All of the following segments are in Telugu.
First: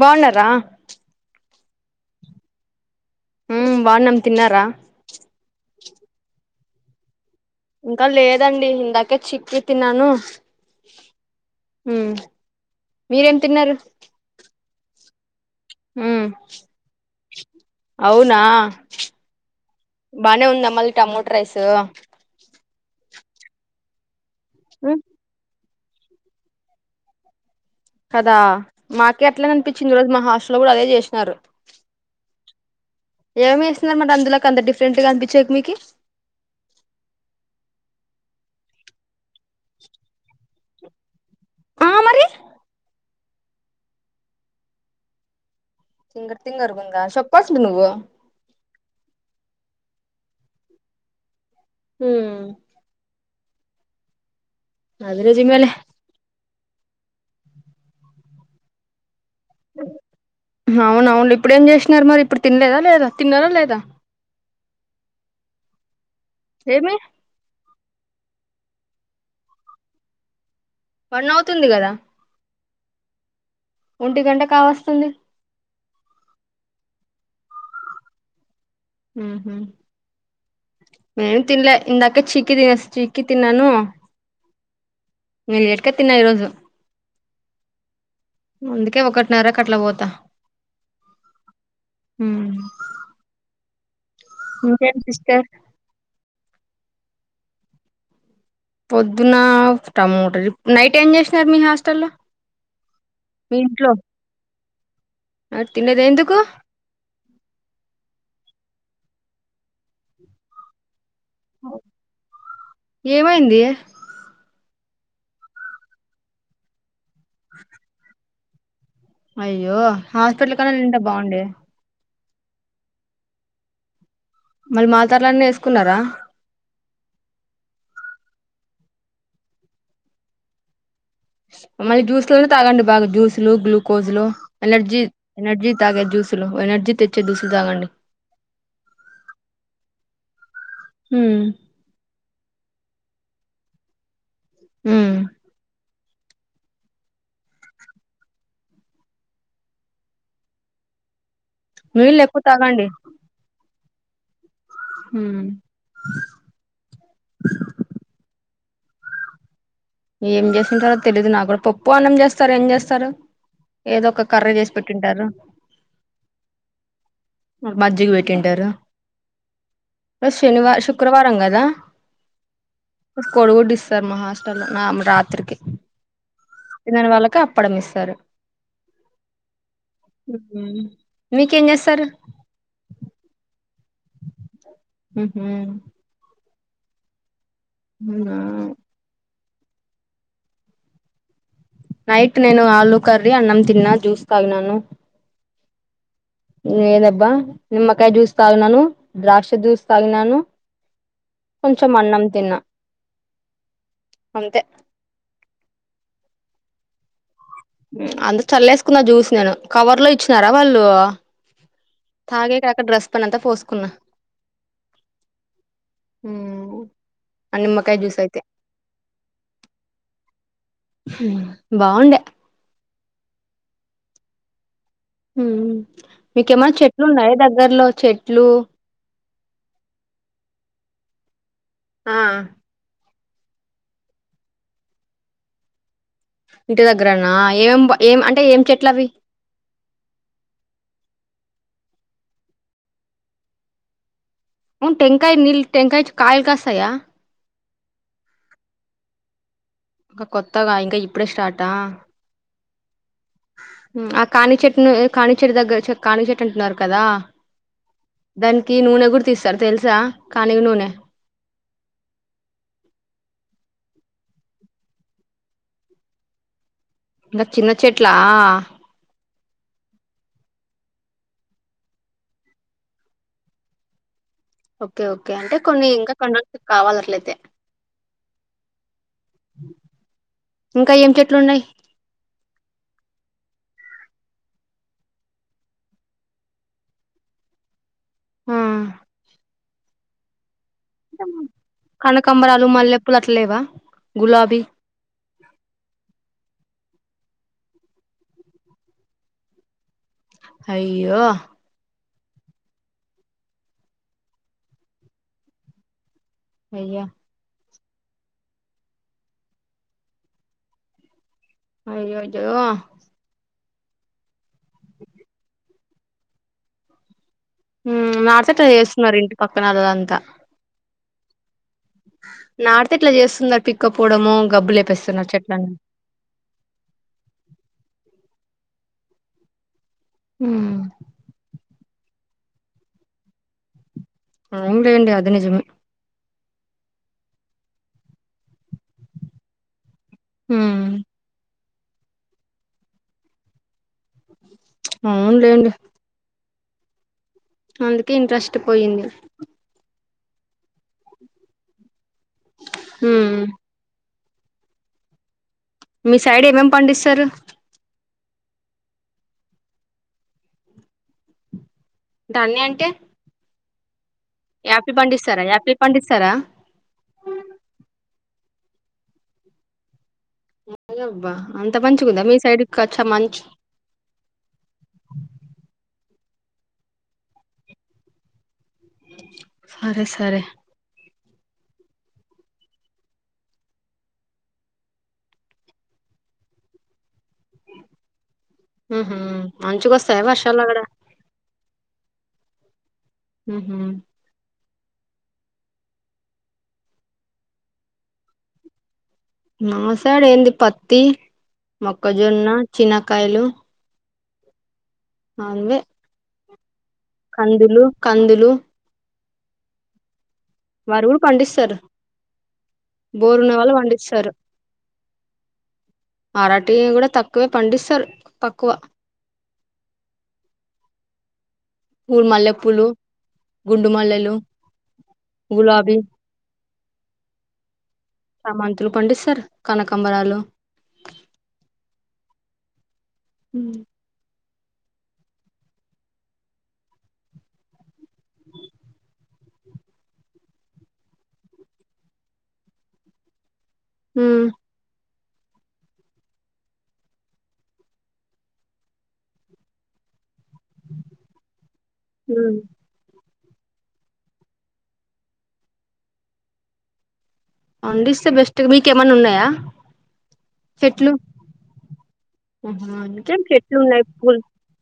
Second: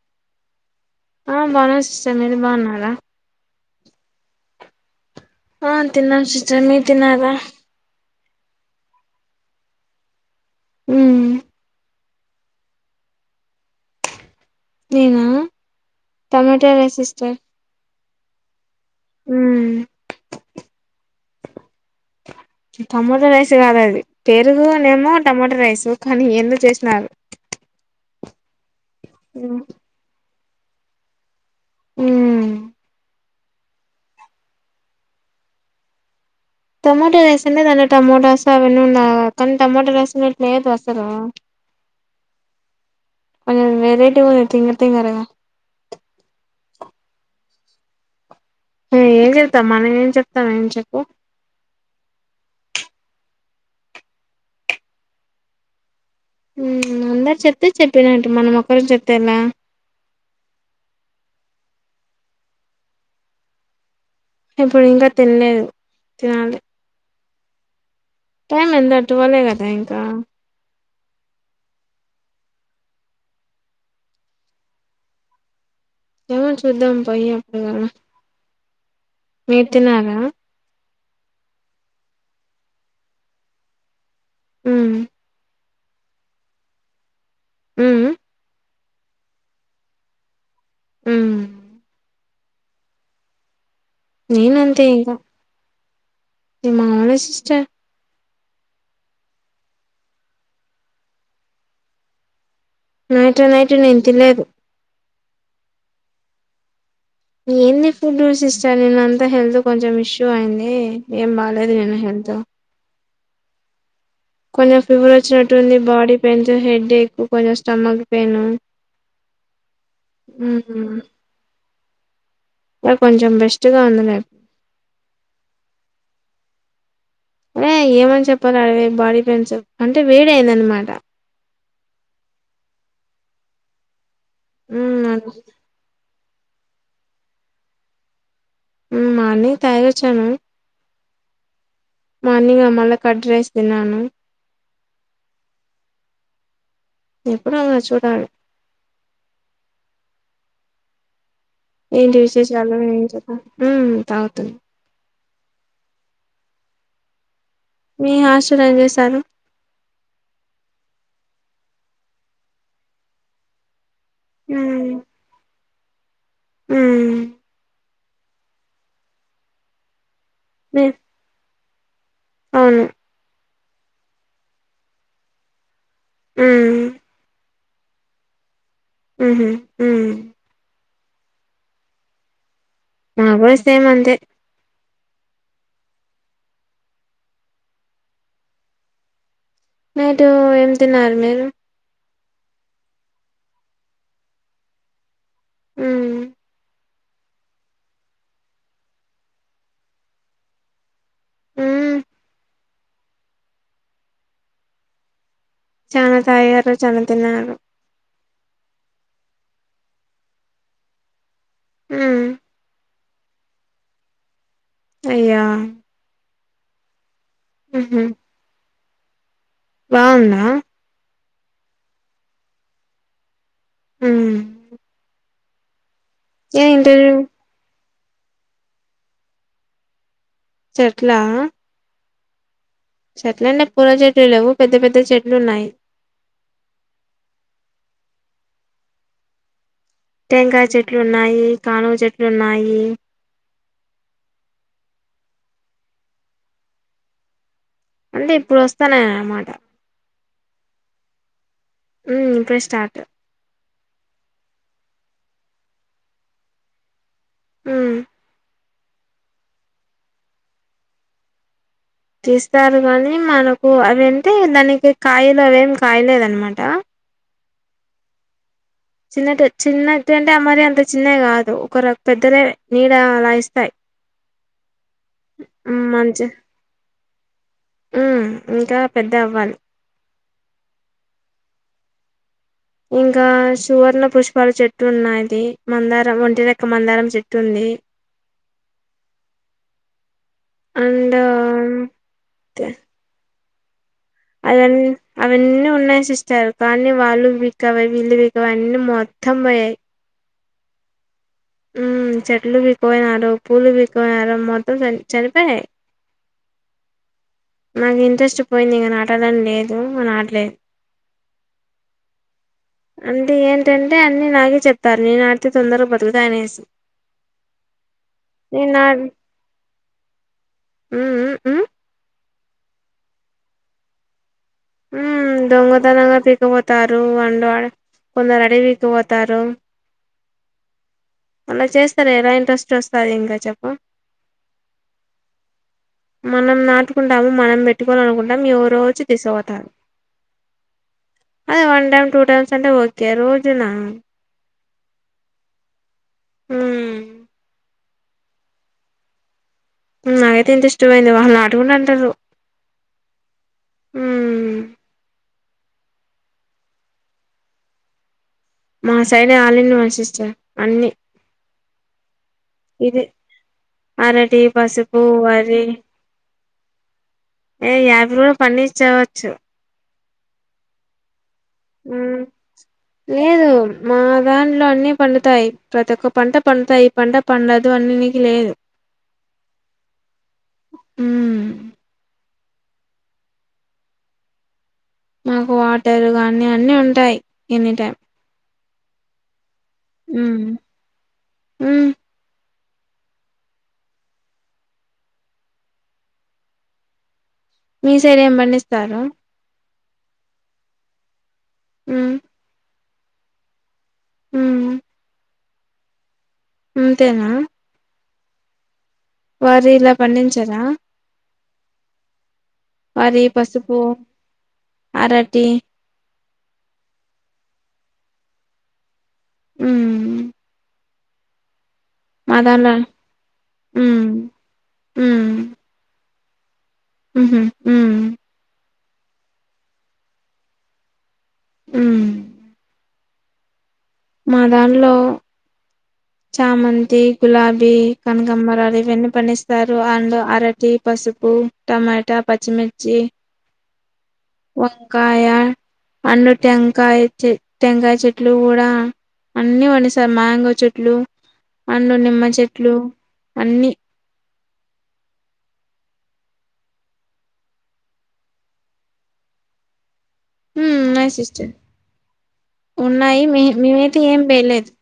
బాగున్నారా బానస్ మీరు బానరా ఊ బావునం తిన్నారా చు మీ తిన్నారా ఇంకా లేదండి ఇందాకే చిక్కి తిన్నాను ఊ ఊ మీరేం తిన్నారు నేనా ఉమ్ టమాటా రైస్ సిస్టర్ అవునా ఉమ్ బానే ఉంద మళ్ళీ టమోటో రైస్ టమోటా రైస్ కాదా అది పేరుగు ఉమ్ నేమో టమోటా రైస్ ఉ కాని ఎందో చేసినారు కదా మాకే అట్లనే అనిపిచింది ఈ రోజు మా హాస్టల్లో కూడా అదే చేసినారు ఊ ఏమి ఏసింది మరి అందులోకి అంత డిఫరెంట్ గా అనిపించేకి మీకి టమాటో రైస్ ఉన్న దాంట్ల టమోటస్ అవి ఎన్ని ఉన్న టమోట రైస్ మీద్ లేదు అసలు ఆ మరి కొంచెం వెరైటీ గా వుంది తింగరతింగర తింగర తింగర గా ఉందా సొప్పల్సింది నువ్వు ఆ ఏం చెతాం మనం ఏం చెప్తాం ఏం చెప్పు ఊ అది నిజమే లే అందరు చెప్తే చెప్పినటు మనం ఒకం చెప్తే ఎలా అవున అవును లే ఇప్పుడు చేసినారు మరి ఇప్పుడు తినలేదా లేదా తిన్నారా లేదా ఇప్పుడు ఇంకా తినలేదు ఏమి టైమ్ ఎంత టువలే కదా ఇంకా వన్ అవుతుంది కదా ఒంటి గంట కావస్తుంది ఎవన్ చూద్దాం పయి అప్పుడి వరకు మీర్ తిన్నారా నేను తిన్లే ఇందాక చీకి తినేస్ చీకి తిన్నాను ఊ ఏ ఎట్క తన్నా ఈరోజు ఉమ్ అందుకే ఒకటిన్నరకట్లా పోతా ఉమ్ ఉమ్ ఇంకేంటి సిస్టర్ ని మామనే సిస్టర్ పొద్దున టమోట నైట్ ఏం చేసినరు మీ హాస్టల్లో నైట్ నైట్ నేను తీలేదు ఆర్థిన్లేద్ ఎందుకు ఏంది ఫుడ్ సిస్టర్ నేన్న అంతా హెల్త్ కొంచెం ఇష్యూ అయింది ఏం బాలేదు నేను హెంతో ఏమైంది కొంచెం ఫీవర్ వచ్చినట్టుంది బాడీ పెయిన్స్ హెడ్ ఎక్ కొంచెం స్టమక్ పెయిన్ అయ్యో హాస్పిటల్ కడాన్నాంట బాగుండే నాకు కొంచెం బెస్ట్ గా ఉంది లే మరీ మాతర్లన్న ఏసుకున్నారా అరే ఏమని చెప్పాలి అడవేయి బాడీ పెయిన్స్ అంటే వేడయిందనమాట మమ్ళీ జ్యూస్ లో తాగండి బాగా జ్యూస్ లు గ్లూకోజస్లు ఎనర్జీ ఎనర్జీ తాగే జ్యూస్ దృ ఎనర్జీ తెచ్చే దూసులు తాగండి ఉమ్ మార్నింగ్ తగోచ్చను ఉమ్ మార్నింగ్ అ మళ కట్ రైస్ తిన్నాను ఉమ్ ఎప్పుడు అ చూడార్ ఏంటి నీళ్ళు ఎక్కువ విషే చాలు తాగండి ఏ ఉమ్ తాగుతుంది ఉమ్ మీ హాస్టల్లో ఏం చేశారు ఏం చేసంటారో తెలీదు నా కూడా పప్పు అన్నం చేస్తరు ఏం చేస్తరు ఏదో ఒక కర్ర చేసి ఉమ్ పెట్టింటారు ఉమ్ మద్ జగ్వెయిట్ంటారు ర శనివ నే శుక్రవారం కదా అవును కొడుగుడిస్తారు మహాస్ నామ రాత్రికి ఉమ్ తినని వాళ్ళకి అప్పుడం ఇస్తారు ఉహు ఉమ్ మీకేం చేసారూ ఆ బస్ ఉహు ఉమ్ ఆ నేటు ఏం తన్నారు మీరు నైట్ నేను ఆలుూ కర్రీ అన్నం తిన్నా జ్యూస్ తగినను ఉమ్ లెదబ్బా నిమ్మకాయ చజ్యూస్ తాగీనను ద్రాక్ష చ్యూస్ తాగీనను కొంచెం ఉమ్ అన్నం తిన్నా అంతే చనా తయారు చనా తిన్నారు ఉమ్ అంత చల్లేసుకున్నా జ్యూస్ నేను కవర్ లో ఇచ్చినారా వాళ్ళు ఉమ్ తాగే కాక డ్రస్ పైన అంతా పోసుకున్నా అయ్యా ఆ నిమ్కాయ జ్యూస్ అయితే బావుంద బాగుండె ఉమ్ ఏ మీకేమన్నా చెట్లు ఇంటర్వ్యూ ఉన్నాయా దగ్గర్లో చెట్లు చెట్లా ఆ చెట్లన్ అంటే పూల చెట్లు లేవు పెద్ద పెద్ద చెట్లు ఉన్నాయి ఇంటి దగ్గరన ఏం ఏం అంటే ఏం చెట్లవి టెంకాయ చెట్లు ఉన్నాయి కానుగ చెట్లు ఉన్నాయి వును టెంకాయ నీల్ టెంకాయ కాయలు కాస్తయ అంటే ఇప్పుడు వస్తనయి అన్నమాట ఇంకా కొత్తగా ఇంకా ఇప్పుడే స్టార్ట్ మ్ ఇప్పుడె స్టార్ట్ ఆ కానుగ చెట్టును కానుగచెట్టు దగ్గర చే కానుగచెట్టు అంటున్నారు కదా ఉమ్ దానికి నూనె గూడా దీస్తారు తెలుసా కానుగ నూనె ఓ అది అంటే దానికి కాయలు అవేమి కాయలేదు అన్నమాట ఇంగా చిన్న చెట్లా చిన్నటి చిన్నటి అంటే ఆ మరి అంత చిన్నవి గాదు ఒక రవ పెద్దదే నీడ అలా ఇస్తాయి ఓకే ఓకే అంటే కొన్ని ఇంకా కొన్ని రోజులు కావాలి అట్లయితే మ్ ఇంకా పెద్ద అవ్వాలి ఇంకా ఏం చెట్లు ఉన్నాయి ఇంకా సువర్ణ పుష్పాలు చెట్టు ఉన్నాది మందారం ఒంటి రెక్క మందారం చెట్టు ఉంది మ్ ఆ అండ్ కనకాంబరాలు మల్లెపూలు అట్లలేవా అవన్ అవన్నీ ఉన్నాయి సిస్టర్ కానీ వాళ్ళు వీకపోయ్ వీళ్ళు బీకపోయ్ అన్ని మొత్తం బోయ్యాయి అయ్యో మ్ చెట్లు బీక్కుపోయినారు పూలు బీక్కు పోయినారు మొత్తం చని చనిపోనాయ్ అయ్యా నాకు ఇంట్రెస్ట్ పోయింది ఇంగ నాటాలని లేదు ఇగ నాటలేదు అయ్యయ్యో అంటే ఏంటంటే అన్ని నాకే జెప్తారు నేను నాటితే తొందరగా బతుకుతాయి అనేసి మ్ నాటితే ఇట్లా జేస్తున్నారు ఇంటి పక్కన ఆల్ అంతా మ్ మ్ మ్ నాటితే ఇట్లా జేస్తున్నారు పీక్కపోవడము మ్ దొంగతనంగా పీకపోతారు వండువాడు కొందరు పీక్కపోతారు ఉమ్ అలా చేస్తారు ఎలా ఇంట్రెస్ట్ వస్తాది ఇంకా చెప్పు అవును లేండి అది నిజమే మనం నాటుకుంటాము మనం బెట్టుకోవాలి అనుకుంటాము ఎవరో వచ్చి తీసుకపోతారు ఉమ్ అదే వన్ టైమ్ టూ టైమ్స్ అంటే ఓకే రోజునా అవునులేండి ఉమ్ అందుకే ఇంట్రెస్ట్ పోయింది నాకైతే ఇంట్రెస్ట్ పోయింది వాళ్ళు నాటుకుంటు అంటరు హుమ్ ఉమ్ మీ సైడ్ ఏమేమి పండిస్తారు మా సైడ్ ఆల్ఇన్ వన్ సిస్టర్ అన్ని ఇక అన్ని అంటే ఇది అరటి యాపిల్ పసుపు పండిస్తారా వరి యాపిల్ పండిస్తారా ఏ యాభై రోజులు పడించవచ్చు ఎలా అబ్బా ఉమ్ లేదు మా దాంట్లో అన్ని పండుతాయి ప్రతి ఒక్క పంట పడుతాయి పంట పండదు అన్నినికి లేదు సరే సరే ఉమ్ మాకు వాటరు కానీ అన్ని ఉంటాయి ఎనీ టైమ్ ఉహుమ్ మంచిగ వస్తాయ మ్మ్ వర్షాలు అక్కడ మ్మ్ ఉహుమ్ మీ సైడ్ ఏం పండిస్తారు మా సైడు ఏంది పత్తి మ్మ్ మొక్కజొన్న చినకాయలు ఉమ్ అన్వే అంతేనా కందులు వర ఇలా పండించర వారువులు పండిస్తారు కూడా వరి బోరున్న వాళ్ళు పసుపు పండిస్తారు అరటి అరటీ కూడా తక్కువే పండిస్తారు తక్కువ అమ్ పూ మల్లె పూలు గుండు ఉమ్ మల్లెలు గులాబీ ఉహుమ్ ఉమ్ మంతులు పండిస్తారు కనకంబరాలు అమ్ హమ్ మా దానిలో చామంతి గులాబీ కనకంబరాలు ఇవన్నీ పండిస్త సరు అండ్ అరటి పసుపు టమాటా పచ్చిమిర్చి ఉమ్ వంకాయ్ అయా అన్నూ టంకాయ చెటు టంకాయ చెట్లు కూడా అన్ని వండి సార్ మ్యాంగో చెట్లు అండ్ నిమ్మ చెట్లు అన్ని అండిస్ బెస్ట్ మీకుమన్న ఉన్నాయా ఉమే ఉన్నాయి చెట్లు సిస్టర్ ఆహా, ఉన్నాయి ఇంకేం మీ చెట్లు మేమైతే ఉన్నాయి ఏం పూల్ వేయలేదు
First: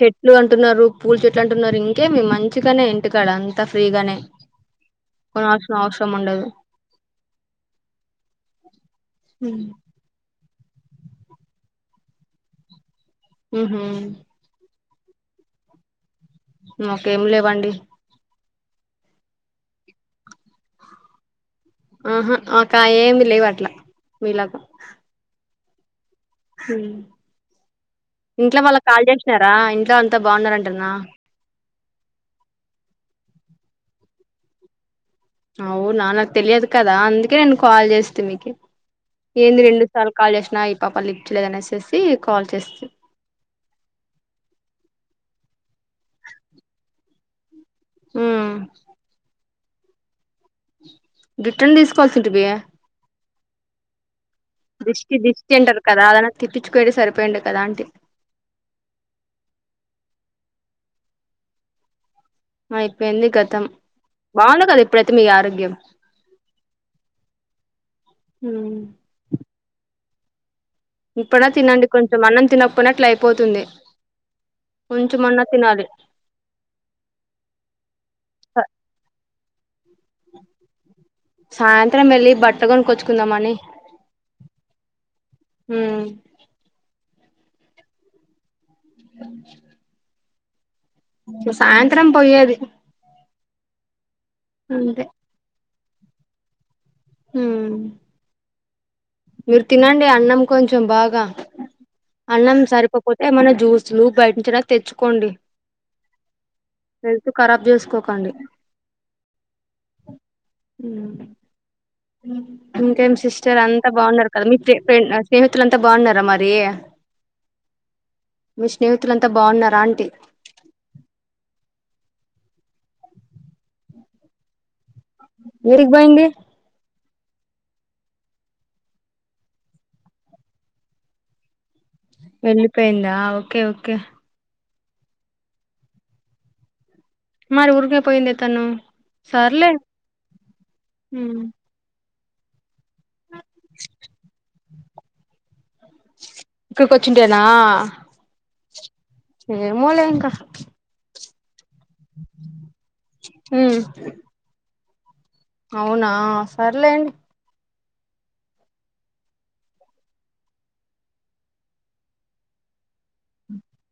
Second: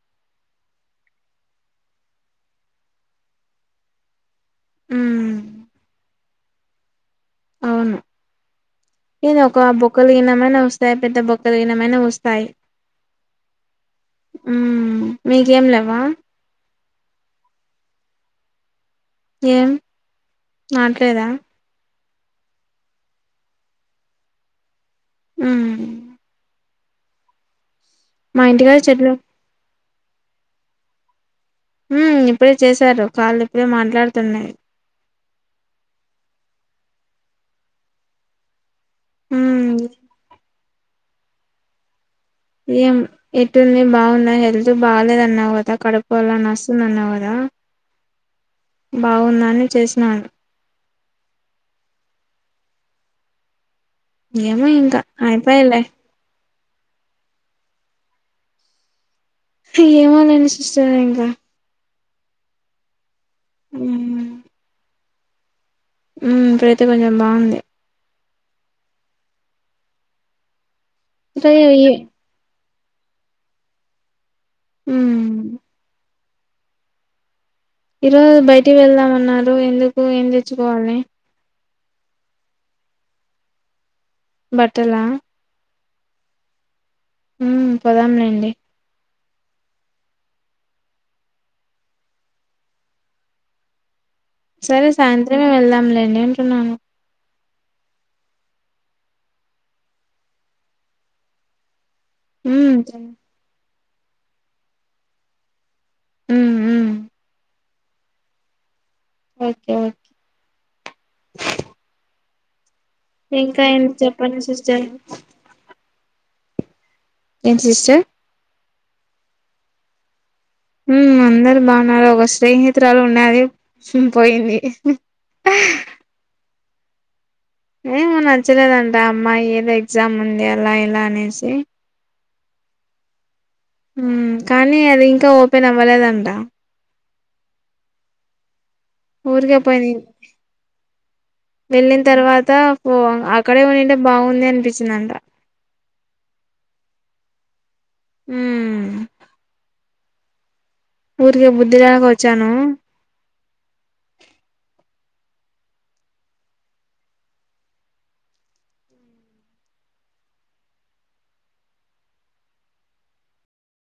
చెట్లు అంటున్నారు పూలు చెట్లు అంటున్నారు ఇంకేం మంచిగానే ఇంటికాడ అంత ఫ్రీగానే ఉమ్ కొనాల్సిన అవసరం ఉండదు అవును ఎదో ఒక ఉమ్ ఆ బొక్కలు గిన్న ఎమన స్తాయి పెద్ద బొక్క దిగినమైనా వస్తాయి ఉహు ఉమ్ మీకేం లెవ్వ మకేమి లేవండి ఏం మాట్లేదా ఆహా ఒక ఏమి లేవు అట్ల మీలాగా ఊ మా ఇంట్లో ఇంటికాడ వాళ్ళ కాల్ చెట్లు చేసినారా ఇంట్లో అంతా బాగున్నారంటన్న ఉ ఇప్పుడే చేశారు కాళ్ళు ఇప్పుడే మాట్లాడుతున్నాయి అవునా నాకు తెలియదు కదా అందుకే నేను కాల్ చేస్తే మీకు ఏంది ఉమ్ రెండు సార్లు కాల్ చేసినా ఈ పాప లీఫ్ చేయల అనేసేసి కాల్ చేస్తి ఏం ఎట్టుంది బాగున్నా హెల్త్ బాగాలేద అన్నా అంత కడుపు అలా నస్తుందన్నావ్ కదా ఉమ్ బాగుంద అని చేసినా జుట్టున్ తీసుకోవాల్సింటివి ఏమో ఇంకా దిష్టి దిష్టి అంటారు అయిపోయిలే కదా అదన తిప్పిచ్చుకోయింటె సరిపోయిండు కదా అంటి ఏమోలేండి సిస్టర్ ఇంక అయిపోయింది గతం బాగుండ కదా ఇప్పుడైతే మీ ఆరోగ్యం ఉ ఇప్పుడైతే కొంచెం బాగుంది ఊ ఇప్పుడా అంటే తినండి ఈ కొంచెం అన్నం తినకపోయిన అట్లయిపోతుంది ఉమ్ కించమన్న తినాలి ఈరోజు బయటికి వెళ్దామన్నారు ఎందుకు ఏం తెచ్చుకోవాలని సాయంత్రం వెళ్ళి బట్ట కొనికోచ్చుకుందాంని బట్టలా ఉ ఉ పోదాంలేండి సాయంత్రం పొయ్యేది సరే సాయంత్రమే వెళ్దాంలేండి అంటున్నాను ఉ మీరు తినండి అన్నం కొంచెం బాగా అన్నం ఉమ్ సరిపోపోతే ఏమన్నా జ్యూస్ లు బయటనుంచి అయిన తెచ్చుకోండి ఉమ్ ఉమ్ హెల్త్ కరాబ్ చేస్ తోకండి ఓకే ఓకే ఉ ఇంకేం సిస్టర్ ఇంకా అంతా ఏంటి బాగున్నారు చెప్పండి కదా మీ సిస్టర్ స్నేహితులంతా బాగున్నారా మరి ఏం సిస్టర్ మీ స్నేహితులంతా బాగున్నారా అంటి అందరు బాగున్నారు ఒక స్నేహితురాలు ఉండేది పోయింది ఎరికి బోయింది ఏమో నచ్చలేదంట అమ్మాయి ఏదో ఎగ్జామ్ ఉంది అలా ఇలా అనేసి వెళ్ళిపోయిందా ఓకే ఓకే ఉమ్ కానీ అది ఇంకా ఓపెన్ అవ్వలేదంట మరి ఊరికే పోయిందే తను సర్లే ఊరికాపా వెళ్ తర్వాత పో అక్కడే ఉనింటే బాగుంది అనిపించిందంట ఇక్కడికి వచ్చిన్టేనా ఊ ఏమొలే ఇంక ఊరికే బుద్ధిల్యాక వచ్చాను హు అవునా సర్లేం